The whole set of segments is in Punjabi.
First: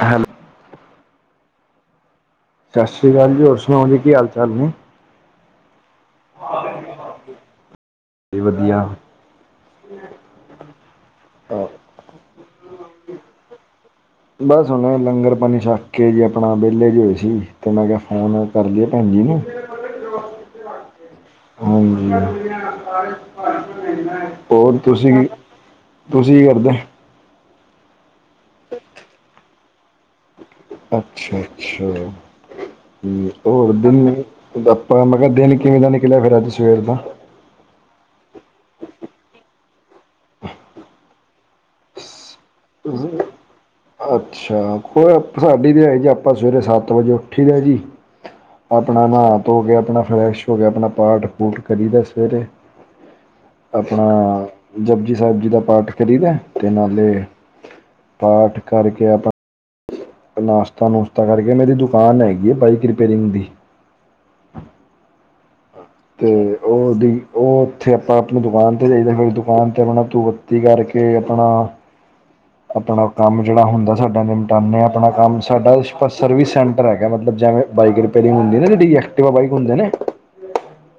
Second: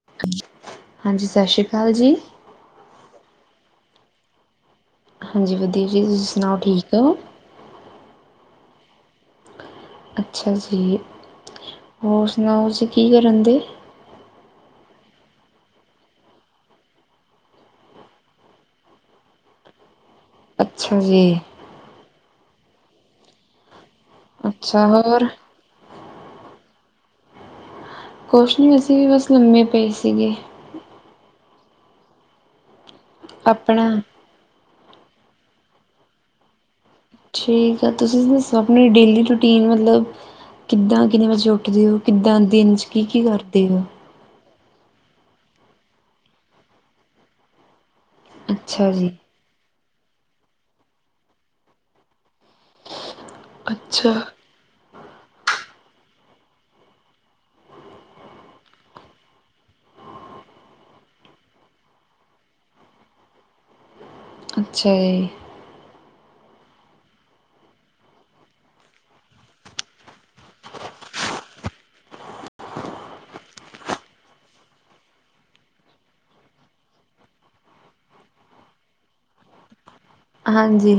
ਹੈਲੋ ਹਾਂਜੀ, ਸਤਿ ਸ਼੍ਰੀ ਅਕਾਲ ਜੀ। ਸਤਿ ਸ਼੍ਰੀ ਅਕਾਲ ਜੀ, ਹੋਰ ਸੁਣਾਓ ਜੀ, ਕੀ ਹਾਲ-ਚਾਲ ਨੇ? ਹਾਂਜੀ ਵਧੀਆ ਜੀ, ਤੁਸੀਂ ਸੁਣਾਓ, ਠੀਕ ਓ? ਜੀ ਵਧੀਆ। ਅੱਛਾ ਜੀ, ਹੋਰ ਸੁਣਾਓ ਤੁਸੀਂ ਕੀ ਕਰੰਦੇ? ਬਸ ਹੁਣ, ਲੰਗਰ ਪਾਣੀ ਛਕ ਕੇ ਜੀ ਅਪਣਾ ਵਿਹਲੇ ਜਿ ਹੋਏ ਸੀ, ਅਤੇ ਮੈਂ ਕਿਹਾ ਫੋਨ ਕਰ ਲਈਏ ਭੈਣ ਜੀ ਨੂੰ। ਅੱਛਾ ਜੀ। ਹਾਂਜੀ, ਹੋਰ ਤੁਸੀਂ ਤੁਸੀ ਕੀ ਕਰਦੇ? ਕੁਛ ਨਹੀਂ, ਅਸੀਂ ਵੀ ਬਸ ਲੰਮੇ ਪਏ ਸੀਗੇ। ਅੱਛਾ-ਅੱਛਾ, ਹੋਰ ਆਪਣਾ ਦਿੱਨੇ ਗੱਪਾ, ਮੈਂ ਕਿਹਾ ਦਿਨ ਕਿਵੇਂ ਦਾ ਨਿਕਲਿਆ ਫਿਰ ਅੱਜ ਸਵੇਰ ਦਾ? ਠੀਕ ਆ ਤੁਸੀਂ ਦੱਸੋ, ਅਪਣੀ ਡੇਲੀ ਰੂਟੀਨ ਮਤਲਬ ਕਿੱਦਾਂ, ਕਿੰਨੇ ਵਜੇ ਉੱਠਦੇ ਓ? ਕਿੱਦਾਂ, ਦਿਨ'ਚ ਕੀ-ਕੀ ਕਰਦੇ ਓ? ਅੱਛਾ, ਕੋ ਸਾਡੀ ਤਾਂ ਹੈ ਜੀ ਆਪਾਂ ਸਵੇਰੇ ਸੱਤ ਵਜੇ ਉੱਠੀ ਦਾ ਜੀ। ਅੱਛਾ ਅਪਣਾ ਜੀ ਨਹਾ-ਧੋਕੇ, ਅਪਣਾ ਫਰੈਸ਼ ਹੋਕੇ ਆਪਣਾ ਪਾਠ, ਪੂਠ ਕਰੀਦਾ ਸਵੇਰੇ। ਆਪਣਾ ਅੱਛਾ ਜਪੁ ਜੀ ਸਾਹਿਬ ਜੀ ਦਾ ਪਾਠ ਕਰੀਦਾ, ਤੇ ਨਾਲੇ ਪਾਠ ਕਰਕੇ ਆਪਾਂ ਨਾਸ਼ਤਾ-ਨੁਸ਼ਤਾ ਕਰਕੇ, ਮੇਰੀ ਦੁਕਾਨ ਹੈਗੀ ਏ, ਬਾਈਕ ਰਿਪੇਅਰਿੰਗ ਦੀ। ਅੱਛਾ ਜੀ। ਤੇ ਓਦੀ ਓ ਉੱਥੇ ਆਪਾਂ ਆਪਣੀ ਦੁਕਾਨ ਤੇ ਦੇ ਦੇਣਾ ਦੁਕਾਨ ਤੇ ਆਪਣਾ ਧੂਫ ਬੱਤੀ ਕਰਕੇ ਆਪਣਾ ਆਪਣਾ ਕੰਮ ਜਿਹੜਾ ਹੁੰਦਾ ਸਾਡਾ ਨਿਮਟਾਉਂਦੇ ਆਪਣਾ ਕੰਮ ਸਾਡਾ ਸਰਵਿਸ ਸੈਂਟਰ ਹੈਗਾ ਮਤਲਬ ਜਿਵੇਂ ਬਾਈਕ ਰਿਪਅਰਿੰਗ ਹੁੰਦੀ ਨਾ ਤੁਹਾਡੀ ਐਕਟਿਵਾ ਬਾਈਕ ਹੁੰਦੇ ਨੇ ਹਾਂਜੀ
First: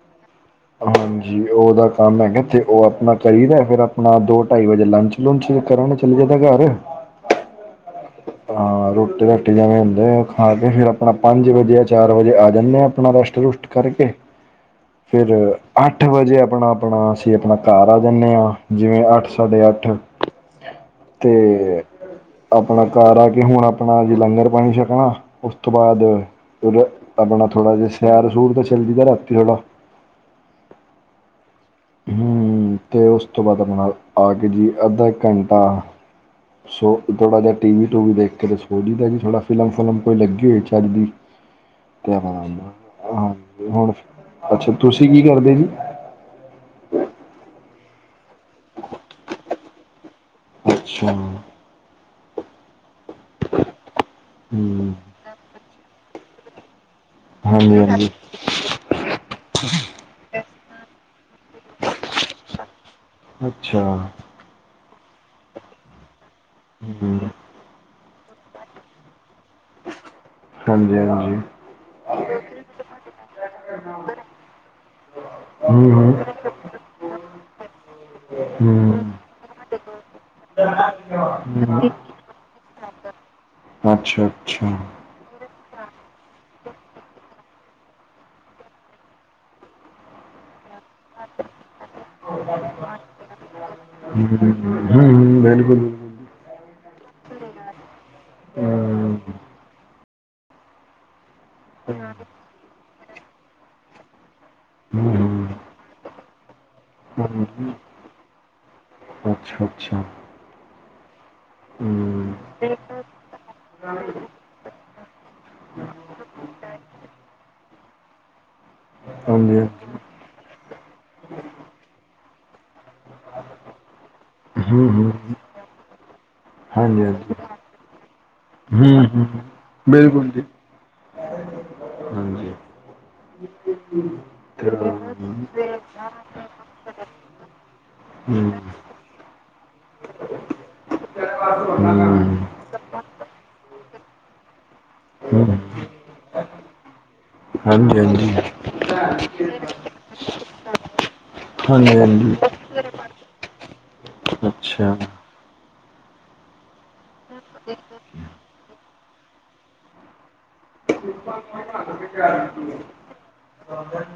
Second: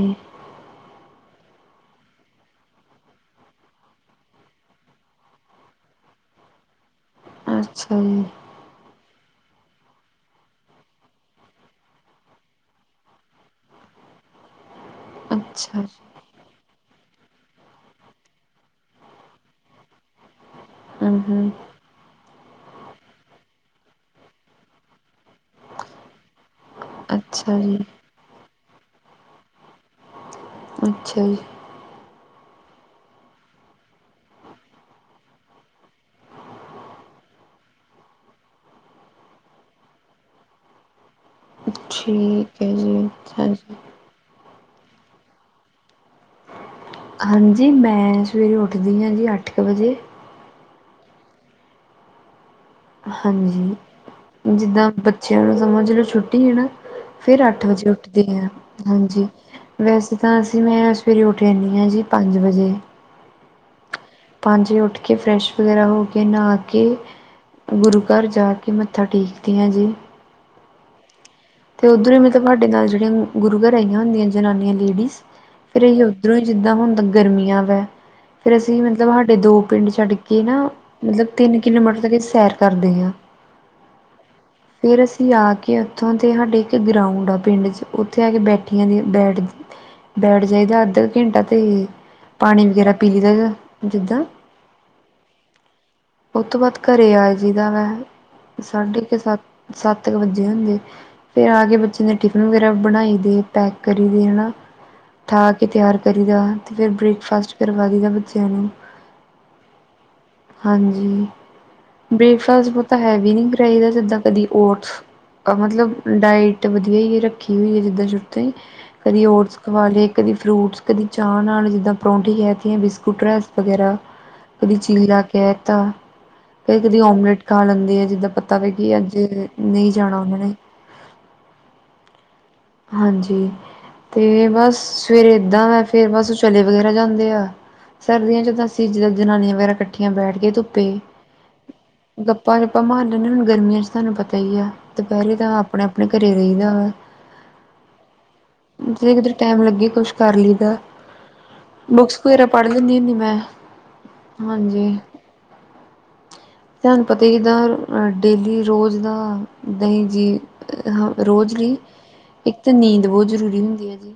ਹਾਂਜੀ ਉਹਦਾ ਕੰਮ ਹੈਗਾ ਇੱਥੇ ਉਹ ਆਪਣਾ ਚਾਹੀਦਾ ਦਾ ਫਿਰ ਆਪਣਾ ਦੋ ਢਾਈ ਵਜੇ ਲੰਚ ਲੰਚ ਸ਼ੇਅਰ ਕਰਾਂਗੇ ਚਲੀਏ ਤਾਂ ਘਰ ਅੱਛਾ ਜੀ ਹਾਂ ਰੋਟੀ ਰਾਟੀ ਜਿਵੇਂ ਹੁੰਦੇ ਆ ਉਹ ਖਾ ਕੇ ਫਿਰ ਆਪਣਾ ਪੰਜ ਵਜੇ ਜਾਂ ਚਾਰ ਵਜੇ ਆ ਜਾਂਦੇ ਹਾਂ ਆਪਣਾ ਰੈਸਟ ਰੁਸਟ ਕਰਕੇ ਫਿਰ ਅੱਛਾ ਅੱਠ ਵਜੇ ਆਪਣਾ ਆਪਣਾ [unintelligible] ਘਰ ਆ ਜਾਂਦੇ ਹਾਂ ਜਿਵੇਂ ਅੱਠ ਸਾਡੇ ਅੱਠ ਹਮ ਤੇ ਹਮ ਆਪਣਾ ਘਰ ਆ ਕੇ ਹੁਣ ਆਪਣਾ ਜੇ ਲੰਗਰ ਪਾਣੀ ਛਕਣਾ ਉਸ ਤੋਂ ਬਾਅਦ ਆਪਣਾ ਅੱਛਾ ਥੋੜਾ ਜੀ ਜਿਹਾ ਸੈਰ ਸੂਰ ਤਾਂ ਚੱਲੀ ਦਾ ਰਾਤੀ ਥੋੜ੍ਹਾ ਅੱਛਾ ਜੀ ਹੂੰ ਤੇ ਉਸ ਤੋਂ ਬਾਅਦ ਆਪਣਾ ਆ ਕੇ ਜੀ ਅੱਧਾ ਇੱਕ ਘੰਟਾ ਸੋ ਥੋੜਾ ਜਿਹਾ ਟੀਵੀ ਟੀਵੀ ਦੇਖ ਕੇ ਤਾਂ ਕੁਛ ਬੋਲੀ ਦਾ ਕਿ ਥੋੜਾ ਫਿਲਮ ਫੂਲਮ ਲੱਗੀ ਹੋਵੇ ਕੋਈ ਲੱਗੀ ਹੋਈ ਖਾਲੀ ਅੱਛੀ ਕੈਨੀ ਚੱਲ ਹਾਂਜੀ ਮੈਂ ਹੁਣ ਅੱਛਾ ਤੁਸੀਂ ਕੀ ਕਰਦੇ ਜੀ ਹਾਂਜੀ ਮੈਂ ਸਵੇਰੇ ਉੱਠਦੀ ਹਾਂ ਜੀ ਅੱਠ ਕੁ ਵਜੇ ਅੱਛਾ। ਹਾਂਜੀ ਜਿੱਦਾਂ ਹੂੰ ਬੱਚਿਆਂ ਨੂੰ ਸਮਝ ਲੋ ਛੁੱਟੀ ਹੈ ਨਾ ਫਿਰ ਅੱਠ ਹਾਂਜੀ ਵਜੇ ਹਾਂਜੀ ਉੱਠਦੇ ਗਿਆ ਹਾਂਜੀ ਵੈਸੇ ਤਾਂ ਅਸੀਂ ਮੈਂ ਸਵੇਰੇ ਉੱਠ ਜਾਂਦੀ ਹਾਂ ਜੀ ਪੰਜ ਵਜੇ ਅੱਛਾ। ਪੰਜ ਵਜੇ ਉੱਠ ਕੇ ਫਰੈਸ਼ ਵਗੈਰਾ ਹੋ ਕੇ ਨਹਾ ਕੇ ਹੂੰ ਗੁਰੂ ਘਰ ਜਾ ਕੇ ਮੱਥਾ ਟੇਕਦਿਆਂ ਜੀ ਹਾਂਜੀ [unintelligible] ਤੇ ਉੱਧਰੋਂ ਹੀ ਤੁਹਾਡੇ ਘਰ ਨਾਲ ਜਿਹੜੀਆਂ ਗੁਰੂ ਘਰ ਆਹੀਆਂ ਹੁੰਦੀਆਂ ਜਨਾਨੀਆਂ ਲੇਡੀਜ਼ ਫਿਰ ਹੂੰ ਇਹੀ ਹੂੰ ਉੱਧਰੋਂ ਹੀ ਜਿੱਦਾਂ ਹੁਣ ਦਾ ਗਰਮੀਆਂ ਵੇ ਫਿਰ ਅਸੀਂ ਮਤਲਬ ਹਾਡੇ ਦੋ ਪਿੰਡ ਛੱਡ ਕੇ ਨਾ ਮਤਲਬ ਤਿੰਨ ਹੂੰ ਕਿਲੋਮੀਟਰ ਤਕ ਅਸੀਂ ਸੈਰ ਕਰਦੇ ਹਾਂ। ਅੱਛਾ- ਅੱਛਾ। ਫਿਰ ਅਸੀਂ ਆ ਕੇ ਉੱਥੋਂ ਉੱਥੇ ਹਾਡੇ ਇੱਕ ਗਰਾਊਂਡ ਆ ਪਿੰਡ ' ਉੱਥੇ ਆ ਕੇ ਬੈਠੀਆਂ ਦੀ ਬੈਠ ਬੈਠ ਜਾਈਦਾ ਹਾਡੇ ਅੱਧਾ ਘੰਟਾ ਤੇ ਪਾਣੀ ਵਗੈਰਾ ਪੀ ਲਈ ਦਾ ਜਿੱਦਾਂ ਹੂੰ ਹੂੰ ਬਿਲਕੁਲ ਬਿਲਕੁਲ ਉੱਤੋਂ ਬਾਅਦ ਘਰੇ ਆ ਜਾਈਦਾ ਵੇ ਸਾਢੇ ਕੇ ਸੱਤ ਸੱਤ ਕੁ ਵੱਜੇ ਹੁੰਦੇ ਫਿਰ ਆ ਕੇ ਬੱਚੇ ਦੇ ਟਿਫਿਨ ਵਗੈਰਾ ਬਣਾਈ ਦੀ ਪੈਕ ਕਰੀ ਹਨਾ ਹੂੰ ਹੂੰ ਠਾ ਕੇ ਤਿਆਰ ਕਰੀ ਦਾ ਤੇ ਫਿਰ ਬ੍ਰੇਕਫਾਸਟ ਹੂੰ ਕਰਵਾ ਦਈ ਦਾ ਬੱਚਿਆਂ ਨੂੰ ਅੱਛਾ ਅੱਛਾ ਹਾਂਜੀ ਹੂੰ ਬ੍ਰੇਕਫਾਸਟ ਬਹੁਤਾ ਹੈਵੀ ਨਹੀਂ ਕਰਾਈ ਦਾ ਜਿੱਦਾਂ ਕਦੀ ਓਟਸ ਮਤਲਬ ਡਾਇਟ ਵਧੀਆ ਹੀ ਰੱਖੀ ਹੋਈ ਹੈ ਜਿੱਦਾਂ ਜੁੱਤੇ ਕਦੀ ਹਾਂਜੀ ਓਟਸ ਖਵਾ ਹਾਂਜੀ ਲਏ ਕਦੀ ਫਰੂਟਸ ਕਦੀ ਚਾਹ ਨਾਲ ਜਿੱਦਾਂ ਪਰੌਂਠੀ ਹੈ ਗਏ ਹੈ ਬਿਸ ਸਕੂਟ ਵਗੈਰਾ ਕਦੀ ਹੂੰ ਚੀਨੀ ਲਾ ਹੂੰ ਕੇ ਤਾ ਕਦੇ ਕਦੀ ਹਾਂਜੀ ਹਾਂਜੀ ਓਮਲੇਟ ਖਾਣ ਆਉਂਦੇ ਆ ਜਿੱਦਾਂ ਪਤਾ ਵੀ ਕਿ ਹੂੰ ਅੱਜ ਹੂੰ ਨਹੀਂ ਜਾਣਾ ਬਿਲਕੁਲ ਉਹਨਾਂ ਜੀ ਨੇ ਹਾਂਜੀ ਹਾਂਜੀ ਤੇ ਬਸ ਸਵੇਰੇ ਏਦਾਂ ਵ ਤੇ ਫੇਰ ਬਸ ਉਹ ਚਲੇ ਵਗੈਰਾ ਜਾਂਦੇ ਆ ਸਰਦੀਆਂ ਹਮ, ਚ ਤਾਂ ਅਸੀ ਜਿੱਦਾਂ ਜਨਾਨੀਆਂ ਵਗੈਰਾ ਇਕੱਠੀਆਂ ਬੈਠ ਕੇ ਧੁੱਪੇ ਹੂੰ ਭਾਂ ਮਾਰ ਲੈਂਦੇ ਹੁਣ ਗਰਮੀਆਂ ਤੁਹਾਨੂੰ ਪਤਾ ਹੀ ਹੈ ਦੁਪਹਿਰੇ ਦਾ ਹਮ, ਆਪਣੇ ਆਪਣੇ ਘਰੇ ਰਹੀਦਾ ਵਾ ਹਾਂਜੀ ਹਾਂਜੀ ਜੇ ਕਿਧਰੇ ਟੈਮ ਲੱਗੇ ਕੁਛ ਕਰ ਲਈ ਦਾ ਹਾਂਜੀ ਬੁੱਕਸ ਹਾਂਜੀ ਵਗੈਰਾ ਪੜ੍ਹ ਲੈਂਦੀ ਹੁੰਦੀ ਮੈਂ ਹਾਂਜੀ ਅੱਛਾ ਤੁਹਾਨੂੰ ਪਤਾ ਹੀ ਜਿੱਦਾਂ ਡੇਲੀ ਰੋਜ਼ ਦਾ ਦਹੀਂ ਜੀ ਹ ਰੋਜ਼ ਦੀ ਇੱਕ ਤਾਂ ਨੀਂਦ ਬਹੁਤ ਜ਼ਰੂਰੀ ਹੁੰਦੀ ਹੈ ਜੀ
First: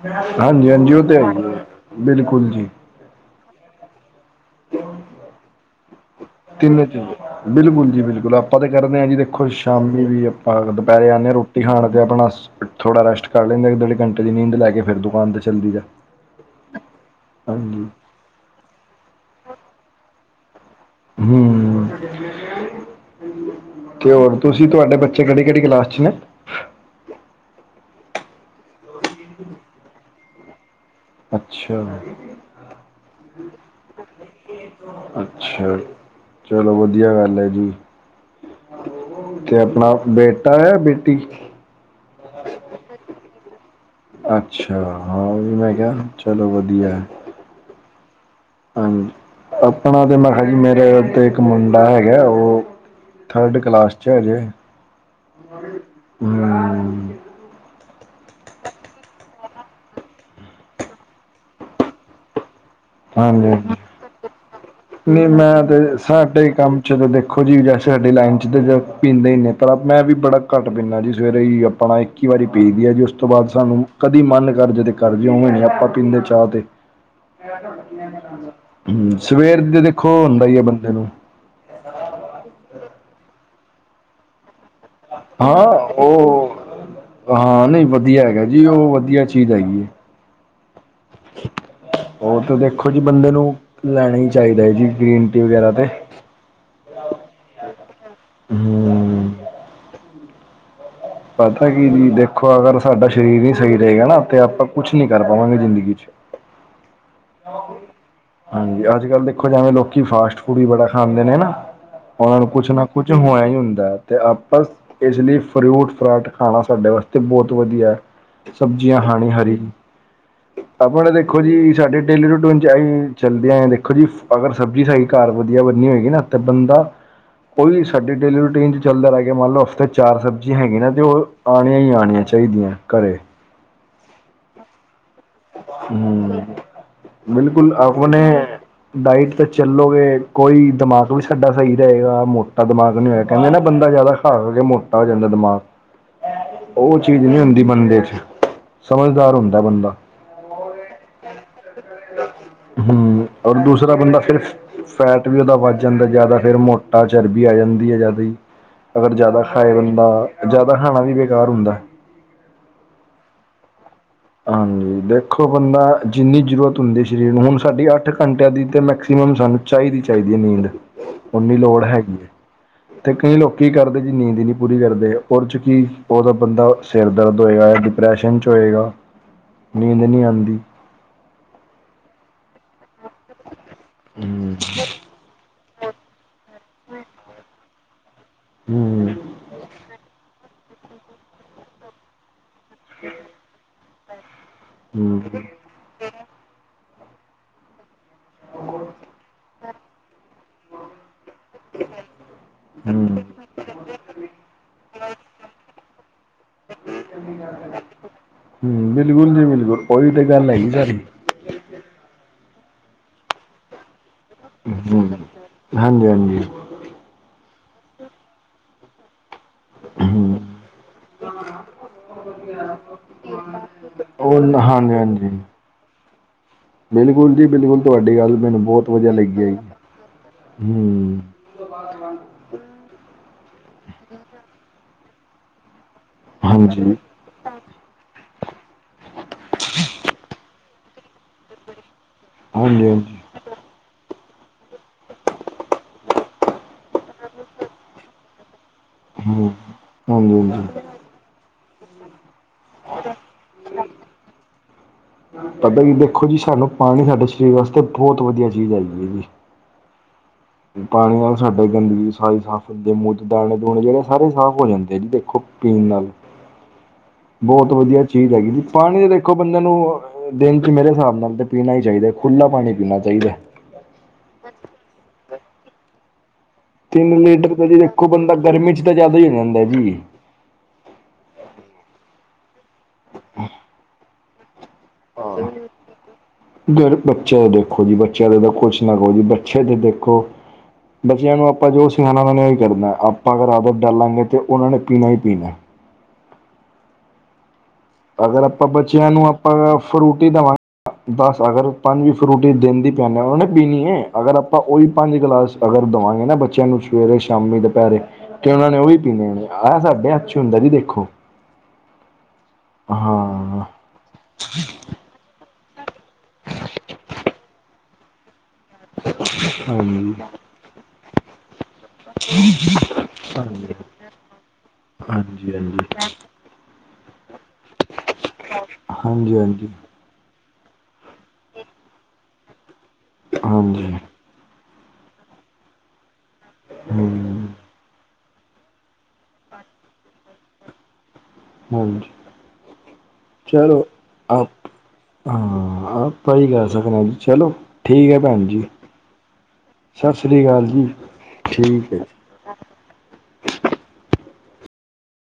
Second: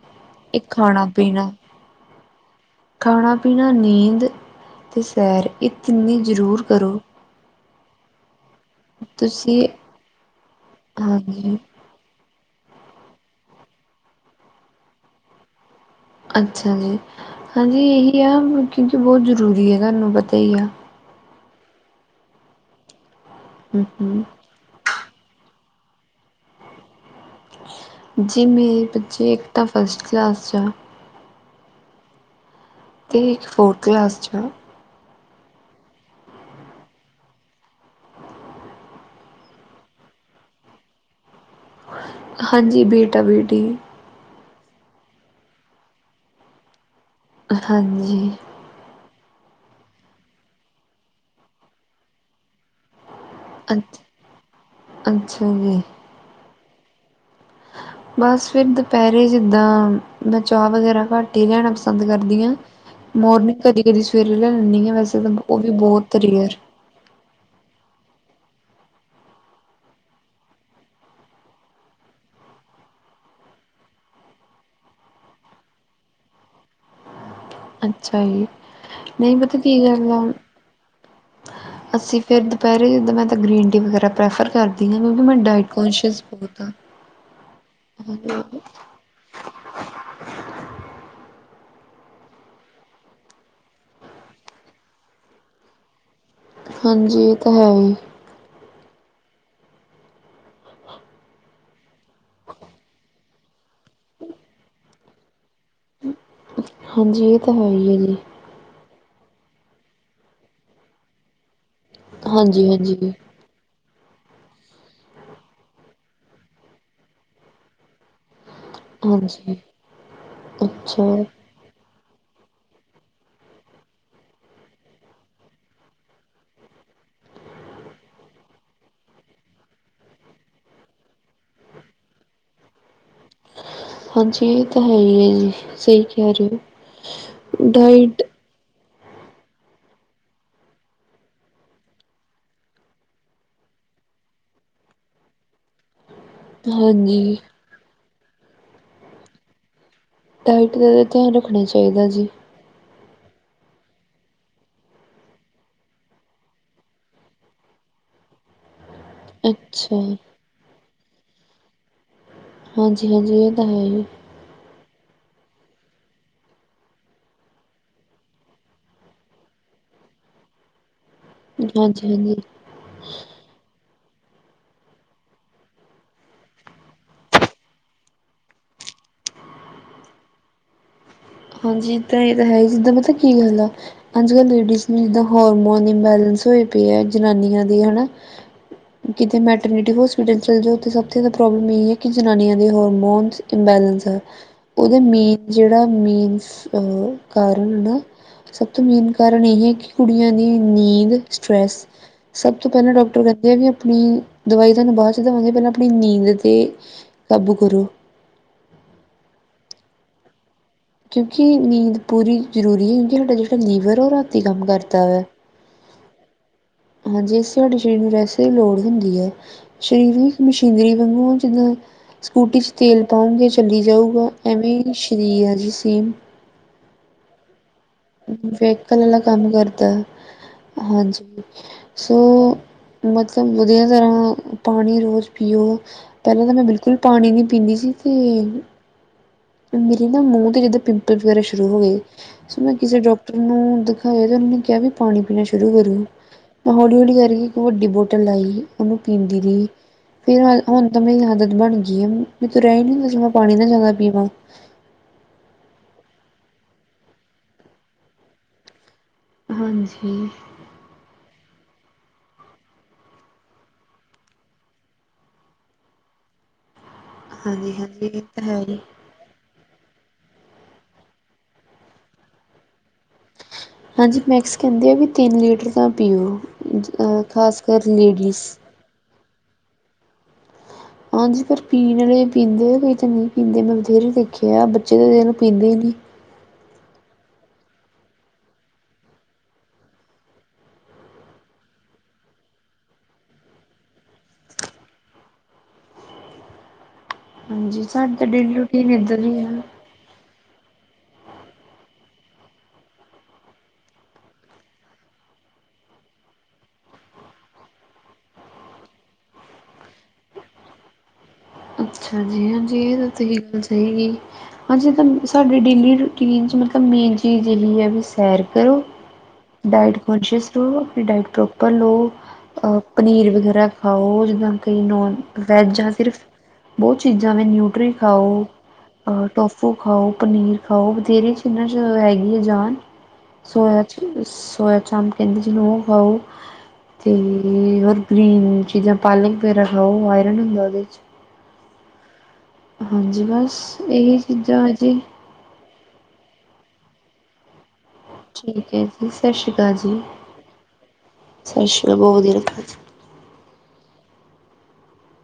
ਇੱਕ ਹਾਂਜੀ ਹਾਂਜੀ ਉਹ ਖਾਣਾ ਤੇ ਹੈ ਹੀ ਪੀਣਾ ਹੈ ਬਿਲਕੁਲ ਜੀ ਖਾਣਾ ਪੀਣਾ ਨੀਂਦ ਤੇ ਸੈਰ ਇਹ ਤਿੰਨੇ ਜ਼ਰੂਰ ਤਿੰਨੇ ਕਰੋ ਤਿੰਨੇ ਬਿਲਕੁਲ ਜੀ ਬਿਲਕੁਲ ਆਪ ਆਪਾਂ ਤਾਂ ਕਰਦੇ ਹਾਂ ਜੀ ਦੇਖੋ ਤੁਸੀਂ ਸ਼ਾਮੀ ਵੀ ਆਪਾਂ ਦੁਪਹਿਰੇ ਆਨੇ ਆ ਹਾਂਜੀ ਰੋਟੀ ਖਾਣ ਤੇ ਆਪਣਾ ਥੋੜਾ ਰੈਸਟ ਕਰ ਲੈਂਦੇ ਇੱਕ ਡੇਢ ਘੰਟੇ ਦੀ ਨੀਂਦ ਲੈ ਕੇ ਫਿਰ ਦੁਕਾਨ ਤੇ ਚੱਲਜੀ ਦਾ ਅੱਛਾ ਜੀ ਹਾਂਜੀ ਇਹੀ ਆ ਕਿਉਂਕਿ ਬਹੁਤ ਜ਼ਰੂਰੀ ਹੈ ਤੁਹਾਨੂੰ ਪਤਾ ਹੀ ਆ ਹੂੰ ਹਮ ਤੇ ਹੋਰ ਹਮ ਤੁਸੀਂ ਤੁਹਾਡੇ ਬੱਚੇ ਕਿਹੜੀ ਕਿਹੜੀ ਕਲਾਸ 'ਚ ਨੇ ਜੀ ਮੇਰੇ ਬੱਚੇ ਇੱਕ ਤਾਂ ਫਸਟ ਕਲਾਸ 'ਚ ਆ ਅੱਛਾ ਅਤੇ ਇੱਕ ਫੋਰਥ ਕਲਾਸ 'ਚ ਆ ਅੱਛਾ ਚਲੋ ਵਧੀਆ ਗੱਲ ਐ ਜੀ ਤੇ ਆਪਣਾ ਬੇਟਾ ਹੈ ਬੇਟੀ ਹਾਂਜੀ ਬੇਟਾ ਬੇਟੀ ਅੱਛਾ, ਹਾਂ ਮੈਂ ਕਿਹਾ ਚਲੋ ਵਧੀਆ ਹਾਂਜੀ ਹਾਂਜੀ ਆਪਣਾ ਤੇ ਮੈਂ ਖਾ ਜੀ ਮੇਰੇ ਤੇ ਇੱਕ ਮੁੰਡਾ ਹੈਗਾ ਉਹ, ਥਰਡ ਕਲਾਸ ਅੱਛ ਚ ਹਜੇ ਅੱਛਾ ਜੀ [inaudible] ਬਸ ਫਿਰ ਦੁਪਹਿਰੇ ਜਿੱਦਾਂ ਮੈਂ ਚਾਹ ਵਗੈਰਾ ਘੱਟ ਹੀ ਲੈਨਾ ਪਸੰਦ ਕਰਦੀ ਆ ਹਾਂਜੀ ਮੋਰਨਿੰਗ ਹਾਂਜੀ ਕਦੀ ਕਦੀ ਸਵੇਰੇ ਲੈ ਲੈਂਦੀ ਆ ਵੈਸੇ ਤਾਂ ਉਹ ਵੀ ਬਹੁਤ ਰੇਅਰ ਚਲੋ ਦੇਖੋ ਜੀ ਵੈਸੇ ਸਾਡੀ ਲਾਈਨ 'ਚ ਤਾਂ ਪੀਂਦੇ ਹੀ ਨੇ ਪਰ ਮੈਂ ਵੀ ਬੜਾ ਘੱਟ ਪੀਂਦਾ ਜੀ ਸਵੇਰੇ ਹੀ ਆਪਣਾ ਇੱਕ ਇੱਕੀ ਵਾਰ ਪੀ ਦੀ ਆ ਜੀ ਉਸ ਤੋਂ ਬਾਅਦ ਸਾਨੂੰ ਕਦੀ ਮਨ ਕਰ ਜੇ ਤੇ ਕਰ ਜੇ ਨਹੀਂ ਨਹ ਆਪਾਂ ਪੀਂਦੇ ਚਾਹ ਤੇ ਅੱਛਾ ਜੀ, ਨਹੀਂ ਪਤਾ ਸਵੇਰ ਕੀ ਦੇ ਗੱਲ ਆ ਦੇਖੋ ਹੁੰਦਾ ਈ ਐ ਬੰਦੇ ਨੂੰ, ਅਸੀਂ ਫਿਰ ਦੁਪਹਿਰੇ ਜਿੱਦਾਂ ਮੈਂ ਤਾਂ ਗ੍ਰੀਨ ਟੀ ਵਗੈਰਾ ਪ੍ਰੈਫਰ ਕਰਦੀ ਹਾਂ ਕਿਉਂਕਿ ਮੈਂ ਡਾਇਟ ਹਾਂ ਕੌਨਸ਼ੀਅਸ ਉਹ, ਬਹੁਤ ਹਾਂ। ਹਾਂ ਨਹੀਂ ਵਧੀਆ ਹੈਗਾ ਹਾਂਜੀ, ਜੀ ਉਹ ਵਧੀਆ, ਚੀਜ਼ ਹੈਗੀ, ਉਹ ਤੇ ਦੇਖੋ ਜੀ ਬੰਦੇ ਨੂੰ ਲੈਣਾ ਹੀ ਚਾਹੀਦਾ ਜੀ ਗ੍ਰੀਨ ਟੀ ਵਗੈਰਾ ਤੇ, ਹਾਂਜੀ ਇਹ ਤਾਂ ਹੈ ਈ, ਹੂੰ ਪਤਾ ਕੀ ਜੀ ਦੇਖੋ ਅਗਰ ਸਾਡਾ ਸਰੀਰ ਨ ਸਹੀ ਰਹੇਗਾ ਨਾ ਤੇ ਆਪਾਂ ਕੁਛ ਨੀ ਕਰ ਪਾਵਾਂਗੇ ਜ਼ਿੰਦਗੀ ਚ,, ਹਾਂਜੀ ਇਹ ਤਾਂ ਹੈ ਈ ਆ ਜੀ! ਹਾਂਜੀ ਅੱਜ ਕੱਲ੍ਹ ਦੇਖੋ ਜਾਵੇਂ ਲੋਕੀ ਫਾਸਟ ਫੂਡ ਵੀ ਬੜਾ ਖਾਂਦੇ ਨੇ ਨਾ, ਉਹਨਾਂ ਨੂੰ ਹਾਂਜੀ, ਕੁਛ ਨਾ ਕੁਝ ਹਾਂਜੀ, ਹੋਇਆ ਈ ਹੁੰਦਾ, ਅਤੇ ਆਪ ਇਸ ਲਈ ਫਰੂਟ ਫਰਾਟ ਖਾਣਾ ਸਾਡੇ ਵਾਸਤੇ ਬਹੁਤ ਵਧੀਆ ਐ ਸਬਜ਼ੀਆਂ ਖਾਣੀ ਹਾਂਜੀ। ਹਰੀ-ਹਰੀ, ਅੱਛਾ, ਆਪਣਾ ਦੇਖੋ ਜੀ, ਸਾਡੇ ਡੇਲੀ ਰੂਟਨ ਚ ਆਈ ਚੱਲਦੇ ਆ। ਦੇਖੋ ਜੀ ਅਗਰ ਸਬਜ਼ੀ ਸਾਡੀ ਘਰ ਵਧੀਆ ਬੰਨੀ ਹੋਏਗੀ। ਨਾ ਤੇ ਬੰਦਾ ਉਹੀ ਸਾਡੀ ਡੇਲੀ ਰੂਟੀਨ ਚ ਚੱਲਦਾ ਰਹਿ ਗਿਆ। ਮੰਨ ਲਓ ਹਫ਼ਤੇ ਚਾਰ ਸਬਜ਼ੀਆਂ ਹੈਗੀਆਂ। ਨਾ ਤੇ ਉਹ ਆਣੀਆਂ ਹੀ ਆਣੀਆਂ ਚਾਹੀਦੀਆਂ ਘਰੇ ਹਾਂਜੀ, ਇਹ ਤਾਂ ਹੈ ਹੀ ਹੈ। ਜੀ ਸਹੀ ਕਹਿ ਹੂੰ ਰਹੀ ਹੈ। ਬਿਲਕੁਲ ਡਾਇਟ ਆਪਣੇ ਡਾਇਟ, ਤਾਂ ਚੱਲੋਗੇ ਕੋਈ ਦਿਮਾਗ ਵੀ ਸਾਡਾ ਸਹੀ ਰਹੇਗਾ, ਮੋਟਾ ਦਿਮਾਗ ਨਹੀਂ ਹੋਇਆ। ਕਹਿੰਦੇ ਨਾ ਬੰਦਾ ਜ਼ਿਆਦਾ ਹਰ ਵਾਰ ਮੋਟਾ ਹੋ ਜਾਂਦਾ ਦਿਮਾਗ। [inaudible] ਉਹ ਚੀਜ਼ ਹਾਂਜੀ, ਨਹੀਂ ਹੁੰਦੀ ਬੰਦੇ ਚ, ਸਮਝਦਾਰ ਹੁੰਦਾ ਬੰਦਾ। ਡਾਇਟ, ਦਾ ਤਾ ਧਿਆਨ ਰੱਖਣਾ ਚਾਹੀਦਾ ਜੀ। ਹੂ, ਅਗਰ ਦੂਸਰਾ ਬੰਦਾ ਫਿਰ ਫੈਟ ਵੀ ਉਹਦਾ ਵੱਧ ਜਾਂਦਾ। ਜ਼ਿਆਦਾ ਫੇਰ ਮੋਟਾ ਚਰਬੀ ਆ ਜਾਂਦੀ ਹੈ। ਜ਼ਿਆਦਾ ਹੀ ਅਗਰ, ਜ਼ਿਆਦਾ ਖਾਏ ਅੱਛਾ, ਬੰਦਾ ਜ਼ਿਆਦਾ ਖਾਣਾ ਵੀ ਬੇਕਾਰ ਹੁੰਦਾ। ਹਾਂਜੀ-ਹਾਂਜੀ, ਇਹ ਤਾਂ ਹੈ। ਹਾਂਜੀ, ਦੇਖੋ ਬੰਦਾ ਜਿੰਨੀ ਜ਼ਰੂਰਤ ਹੁੰਦੀ। ਸਰੀਰ ਨੂੰ ਹੁਣ ਸਾਡੀ ਅੱਠ ਘੰਟਿਆਂ ਦੀ ਤਾਂ ਮੈਕਸੀਮਮ ਸਾਨੂੰ ਚਾਹੀਦੀ-ਚਾਹੀਦੀ ਨੀਂਦ ਉਨੀ ਲੋੜ ਹਾਂਜੀ, ਹੈਗੀ ਹੈ। ਹਾਂਜੀ। ਤੇ ਕਈ ਲੋਕ ਕੀ ਕਰਦੇ ਜੀ ਨੀਂਦ ਹੀ ਨਹੀਂ ਪੂਰੀ ਕਰਦੇ ਉਹਦੇ ਚ ਕੀ ਉਹਦਾ ਬੰਦਾ ਸਿਰ ਦਰਦ ਹੋਏਗਾ ਜਾਂ ਡਿਪਰੈਸ਼ਨ ਚ ਹੋਏਗਾ। ਨੀਂਦ, ਨਹੀਂ ਆਦੀ। ਹਾਂਜੀ, ਇਹ ਤਾਂ ਹੈ। ਜੇ ਜਿੱਦਾਂ ਮਤਲਬ, ਕੀ ਗੱਲ ਆ ਅੱਜ ਕੱਲ੍ਹ ਹੂੰ ਲੇਡੀਜ਼ ਨੂੰ ਜਿੱਦਾਂ ਹੋਰਮੋਨ ਇਨਬਾਲੰਸ ਪਏ ਹੈ। ਜਨਾਨੀਆਂ ਦੀ ਹਨਾ। ਹੂੰ ਕਿਤੇ ਮੈਡ ਮਿਡ ਹੌਸਪੀਟਲ ਚਲ ਜੋ ਸਬ ਤੋ ਜ਼ਿਆਦਾ ਪ੍ਰਾਪਬਲਮ ਇਹੀ ਹੈ, ਕੇ ਜਨਾਨੀਆਂ ਦੀ ਹੋਰਮੋਨ ਇੰਬੈਲੈਂਸ ਆ। ਉਹਦੇ ਹੂੰ ਮੇਨ ਜਿਹੜਾ ਮੇਨ ਉਹ ਕਾਰਨ ਨਾ ਸਭ ਤੋਂ ਮੇਨ ਕਾਰਨ ਇਹ ਹੀ ਹੈ। ਕਿ ਕੁੜੀਆਂ ਦੀ ਨੀਂਦ ਸਟਰ੍ਰੈਸ ਸਭ ਤੋਂ ਪਹਿਲਾਂ ਡਾਕਟਰ ਹੂੰ ਕਹਿੰਦੇ ਆ ਵੀ ਆਪਣੀ ਦਵਾਈ ਤੁਹਾਨੂੰ ਬਾਅਦ ਚ ਦਵਾਂਗੇ। ਪਹਿਲਾਂ ਆਪਣੀ ਨੀਂਦ, ਤੇ ਕਾਬੂ ਕਰੋ। ਹੂ, ਬਿਲਕੁਲ ਜੀ ਬਿਲਕੁਲ, ਉਹੀ ਤੇ ਗੱਲ ਹੈ। ਗਈ ਸਾਰੀ [unintelligible] ਹੂ, ਕਰਦਾ ਹਾਂਜੀ-ਹਾਂਜੀ। ਹਾਂਜੀੇ, ਸਾਡੇ ਸਰੀਰ ਨੂੰ ਰੈਸਟ ਦੀ ਲੋੜ ਹੁੰਦੀ ਹੈ। ਸਰੀਰ, ਹੂੰ ਮਸ਼ੀਨਰੀ ਵਾਂਗੂ ਜਿੱਦਾਂ ਸਕੂਟੀ 'ਚ ਤੇਲ ਪਾਉਂਗੇ ਚੱਲ ਜਾਊਗਾ। ਉਹ ਐਵੇਂ ਹਾਂਜੀ ਹਾਂਜੀ। ਸਰੀਰ ਆ ਜੀ ਸੇਮ। ਬਿਲਕੁਲ ਜੀ ਬਿਲਕੁਲ, ਤੁਹਾਡੀ ਗੱਲ ਮੈਨੂੰ ਬਹੁਤ ਵਹੀਕਲ ਵਧੀਆ ਵਾਲਾ ਲੱਗੀ ਹੈ। ਕੰਮ ਜੀ ਕਰਦਾ ਹੂ। ਹਾਂਜੀ ਸੋ ਮਤਲਬ, ਵਧੀਆ ਤਰ੍ਹਾਂ ਪਾਣੀ ਰੋਜ਼ ਪੀਓ। ਪਹਿਲਾਂ ਤਾਂ ਮੈਂ ਹਾਂਜੀ ਬਿਲਕੁਲ, ਹਾਂਜੀ ਪਾਣੀ ਨਹੀਂ ਪੀਂਦੀ ਸੀ। ਤੇ ਮੇਰੇ ਨਾ ਮੂੰਹ ਤੇ ਜਦੋਂ ਪਿੰਪਲ ਵਗੈਰਾ ਸ਼ੁਰੂ ਹੋ ਗਏ। ਸੋ ਮੈਂ ਕਿਸੇ ਹਾਂਜੀ ਡਾਕਟਰ ਉਹਨੂੰ ਦਿਖਾਇਆ ਤੇ ਉਹਨਾਂ ਨੇ ਕਿਹਾ ਵੀ ਪਾਣੀ ਪੀਣਾ ਸ਼ੁਰੂ ਕਰੋ। ਮੈਂ ਹੌਲੀ-ਹੌਲੀ ਕਰਕੇ ਇੱਕ ਵੱਡੀ ਬੋਟਲ ਲਾਈ ਉਹਨੂੰ ਪੀਂਦੀ ਹੂੰ ਰਹੀ। ਹਾਂਜੀ ਫੇਰ ਹਾਂਜੀ। ਹੁਣ ਤਾਂ ਮੇਰੀ ਆਦਤ ਬਣ ਗਈ ਆ। ਮੈਂ ਤੂੰ ਰਹਿ ਹੀ ਨੀ ਹੁੰਦਾ ਸੀ। ਮੈਂ ਪਾਣੀ ਨਾ ਜ਼ਿਆਦਾ ਪੀਵਾਂ। ਪਤਾ ਜੀ ਦੇਖੋ, ਜੀ ਸਾਨੂੰ ਪਾਣੀ ਸਾਡੇ ਸਰੀਰ ਵਾਸਤੇ ਬਹੁਤ ਵਧੀਆ ਚੀਜ਼ ਹੈਗੀ ਹੈ ਜੀ। ਹਾਂਜੀ। ਪਾਣੀ ਨਾਲ ਸਾਡੇ ਗੰਦਗੀ ਸਾਰੀ ਸਾਫ਼ ਦਾਣੇ ਦੂਣੇ ਜਿਹੜੇ ਸਾਰੇ ਸਾਫ਼ ਹੋ ਜਾਂਦੇ ਆ। ਜੀ ਦੇਖੋ ਪੀਣ ਨਾਲ [unintelligible] ਬੋਤ ਵਧੀਆ ਇਹ ਚੀਜ਼ ਤਾਂ ਹੈਗੀ। ਹੈ ਹੀ। ਨੁਕਸਾਨ ਨੀ ਏਦੇ ਖੋ ਬੰਦੇ ਨੂੰ ਦਿਨ ਚ ਮੇਰੇ ਹਿਸਾਬ ਨਾਲ ਤੇ ਪੀਣਾ ਈ ਚਾਈਦੈ ਖੁੱਲਾ ਪਾਣੀ ਪੀਣਾ ਚਾਈਦੈ। ਹਾਂਜੀ ਮੈਕਸ ਕੈਂਦੇ ਆ ਵੀ ਤਿੰਨ ਲੀਟਰ ਤਾਂ ਪੀ ਔ।। ਤਿੰਨ ਲੀਟਰ ਤਾਂ ਜੀ ਦੇਖੋ ਬੰਦਾ ਗਰਮੀ ਚ ਤਾਂ ਜ਼ਿਆਦਾ ਈ ਹੋ ਜਾਂਦਾ ਜੀ। ਹਾਂਜੀ ਪਰ ਪੀਣ ਅਲੇ ਪੀਂਦੇ ਕੋਈ ਤਾਂ ਨੀ ਪੀਂਦੇ ਮੈਂ ਬਥੇਰੇ ਦੇਖ ਕਯਾ ਬੱਚੇ ਤਾਂ ਮੇਰੇ ਪੀਂਦੇ ਈ ਨੀ ਗੁੜ ਬੱਚੈ ਦੇਖੋ ਜੀ ਬੱਚੇਯਾ ਦਾ ਦੇਖੋ ਕੁਛ ਨਾ ਕਹੋ ਜੀ [unintelligible] ਬੱਚਿਆਂ ਦੇ ਦੇਖੋ ਬੱਚਿਆਂ ਨੂੰ ਆਪਾਂ ਜੋ ਸਿਖਾਣਾ ਔਨਾਂ ਨੇ ਔਈ ਕਰਨਾ ਆਪਾਂ ਅਗਰ ਆਦਤ ਡਾਲਾਂਗੇ ਤੇ ਪੀਨਾਂ ਈ ਪੀਨੈ। ਹਾਂਜੀ ਸਾਡ ਅਗਰ ਆਪਾਂ ਬੱਚਿਆਂ ਨੂੰ ਆਪਾਂ ਫਰੂਟੀ ਦੇਵਾਂ ਬਸ ਅਗਰ ਪੰਜ ਫਰੂਟੀ ਦੇਣ ਦੀ ਪੇਯਾਨੇ ਵਾਨਾ ਵੀ ਜਿਵੇਂ ਅਗਰ ਆਪਾਂ ਔਈ ਪੰਜ ਗਲਾਸ। ਅਗਰ ਦਵਾਂਗੇ ਨਾ ਬੱਚੇਯਾ ਨੂੰ ਸਵੇਰੇ, ਸ਼ਾਮੀ, ਦੁਪੈਰੇ, ਤੇ ਔਨਾ ਨੇ ਔਵੀ ਪੀਂਣੇ ਨੇ ਆਹ ਸਾਡੇ ਹੱਥੇ ਚ ਹੁੰਦਾ ਜੀ ਦੇਖੋ। ਅੱਛਾ ਜੀ। ਹਾਂਜੀ ਏਤਾਂ ਤਰੀਕਾ ਹਾਂ ਸਈ ਬੀ ਹਾਂਜੀ ਏ ਤਾਂ ਸ ਜੇ ਡੇਲੀ ਰੂਟੀਨ ਚ ਮਤਲਬ ਮੇਨ ਚੀਜ਼ ਏਹੀ ਹੈ ਵੀ ਸੈਰ ਕਰੋ ਡਾਇਟ ਹਾਂਜੀ ਕੋਂਨਸ਼ੀਅਸ ਸਕਰੂ ਹੈ। ਡਾਇਟ ਪ੍ਰੋਪਰ ਲੋ। ਅਹ ਪਨੀਰ ਵਗੈਰਾ ਹਾਂਜੀ ਖਾ ਔ ਜਿੱਦਾਂ ਕਿ ਨੋਨ- ਹਾਂਜੀ ਹਾਂਜੀ ਵੈਜ ਹਾਂਜੀ ਆ ਫੇਰ ਬੋਤ ਚੀਜ਼ਾਂ ਨੇ ਨਿੳਟਰੀ ਖਾ ਔ ਅ ਪੋਫੋ ਖਾ ਔ ਪਨੀਰ ਖਾ ਔ ਬਥੇਰੇਆ ਚਿਜਾ ਚ ਹੈਗੀ ਆ ਜਾਨ। ਸੋਯਾ ਹਾਂਜੀ ਹਾਂਜੀ ਚ ਵੀ ਸੋਇਆ ਚਾਪ ਕੈਂਦੇ ਜਿਨੂੰ ਔ ਖਾ ਔ ਤੇ‌‌ ਹਮ ਤੇ ਹਰ ਗ੍ਰੀਨ ਚੀਜ਼ਾਂ ਪਾਲਕ ਵਗੈਰਾ ਖਾ ਔ ਆਇਰਨ ਹੁੰਦਾ ਔਦੇ 'ਚ ਹਾਂਜੀ। ਹਾਂਜੀ ਬਸ ਚਲੋ ਏਹੀ ਆਪ ਚੀਜ਼ਾਂ ਮਤਲਬ ਹਾਂ ਆਪਾਂ ਈ ਕੈ ਸਕਨੇ ਆ ਜੀ ਚਲੋ। ਠੀਕ ਏ ਭੈਣ ਜੀ ਠੀਕ ਹੈ ਸਤਿ ਸਸਰੀ ਕਾਲ ਜੀ। ਸਸ਼ੀ ਠੀਕ ਹੈ ਕਾਲ ਜੀ ਬਹਤ [unintelligible]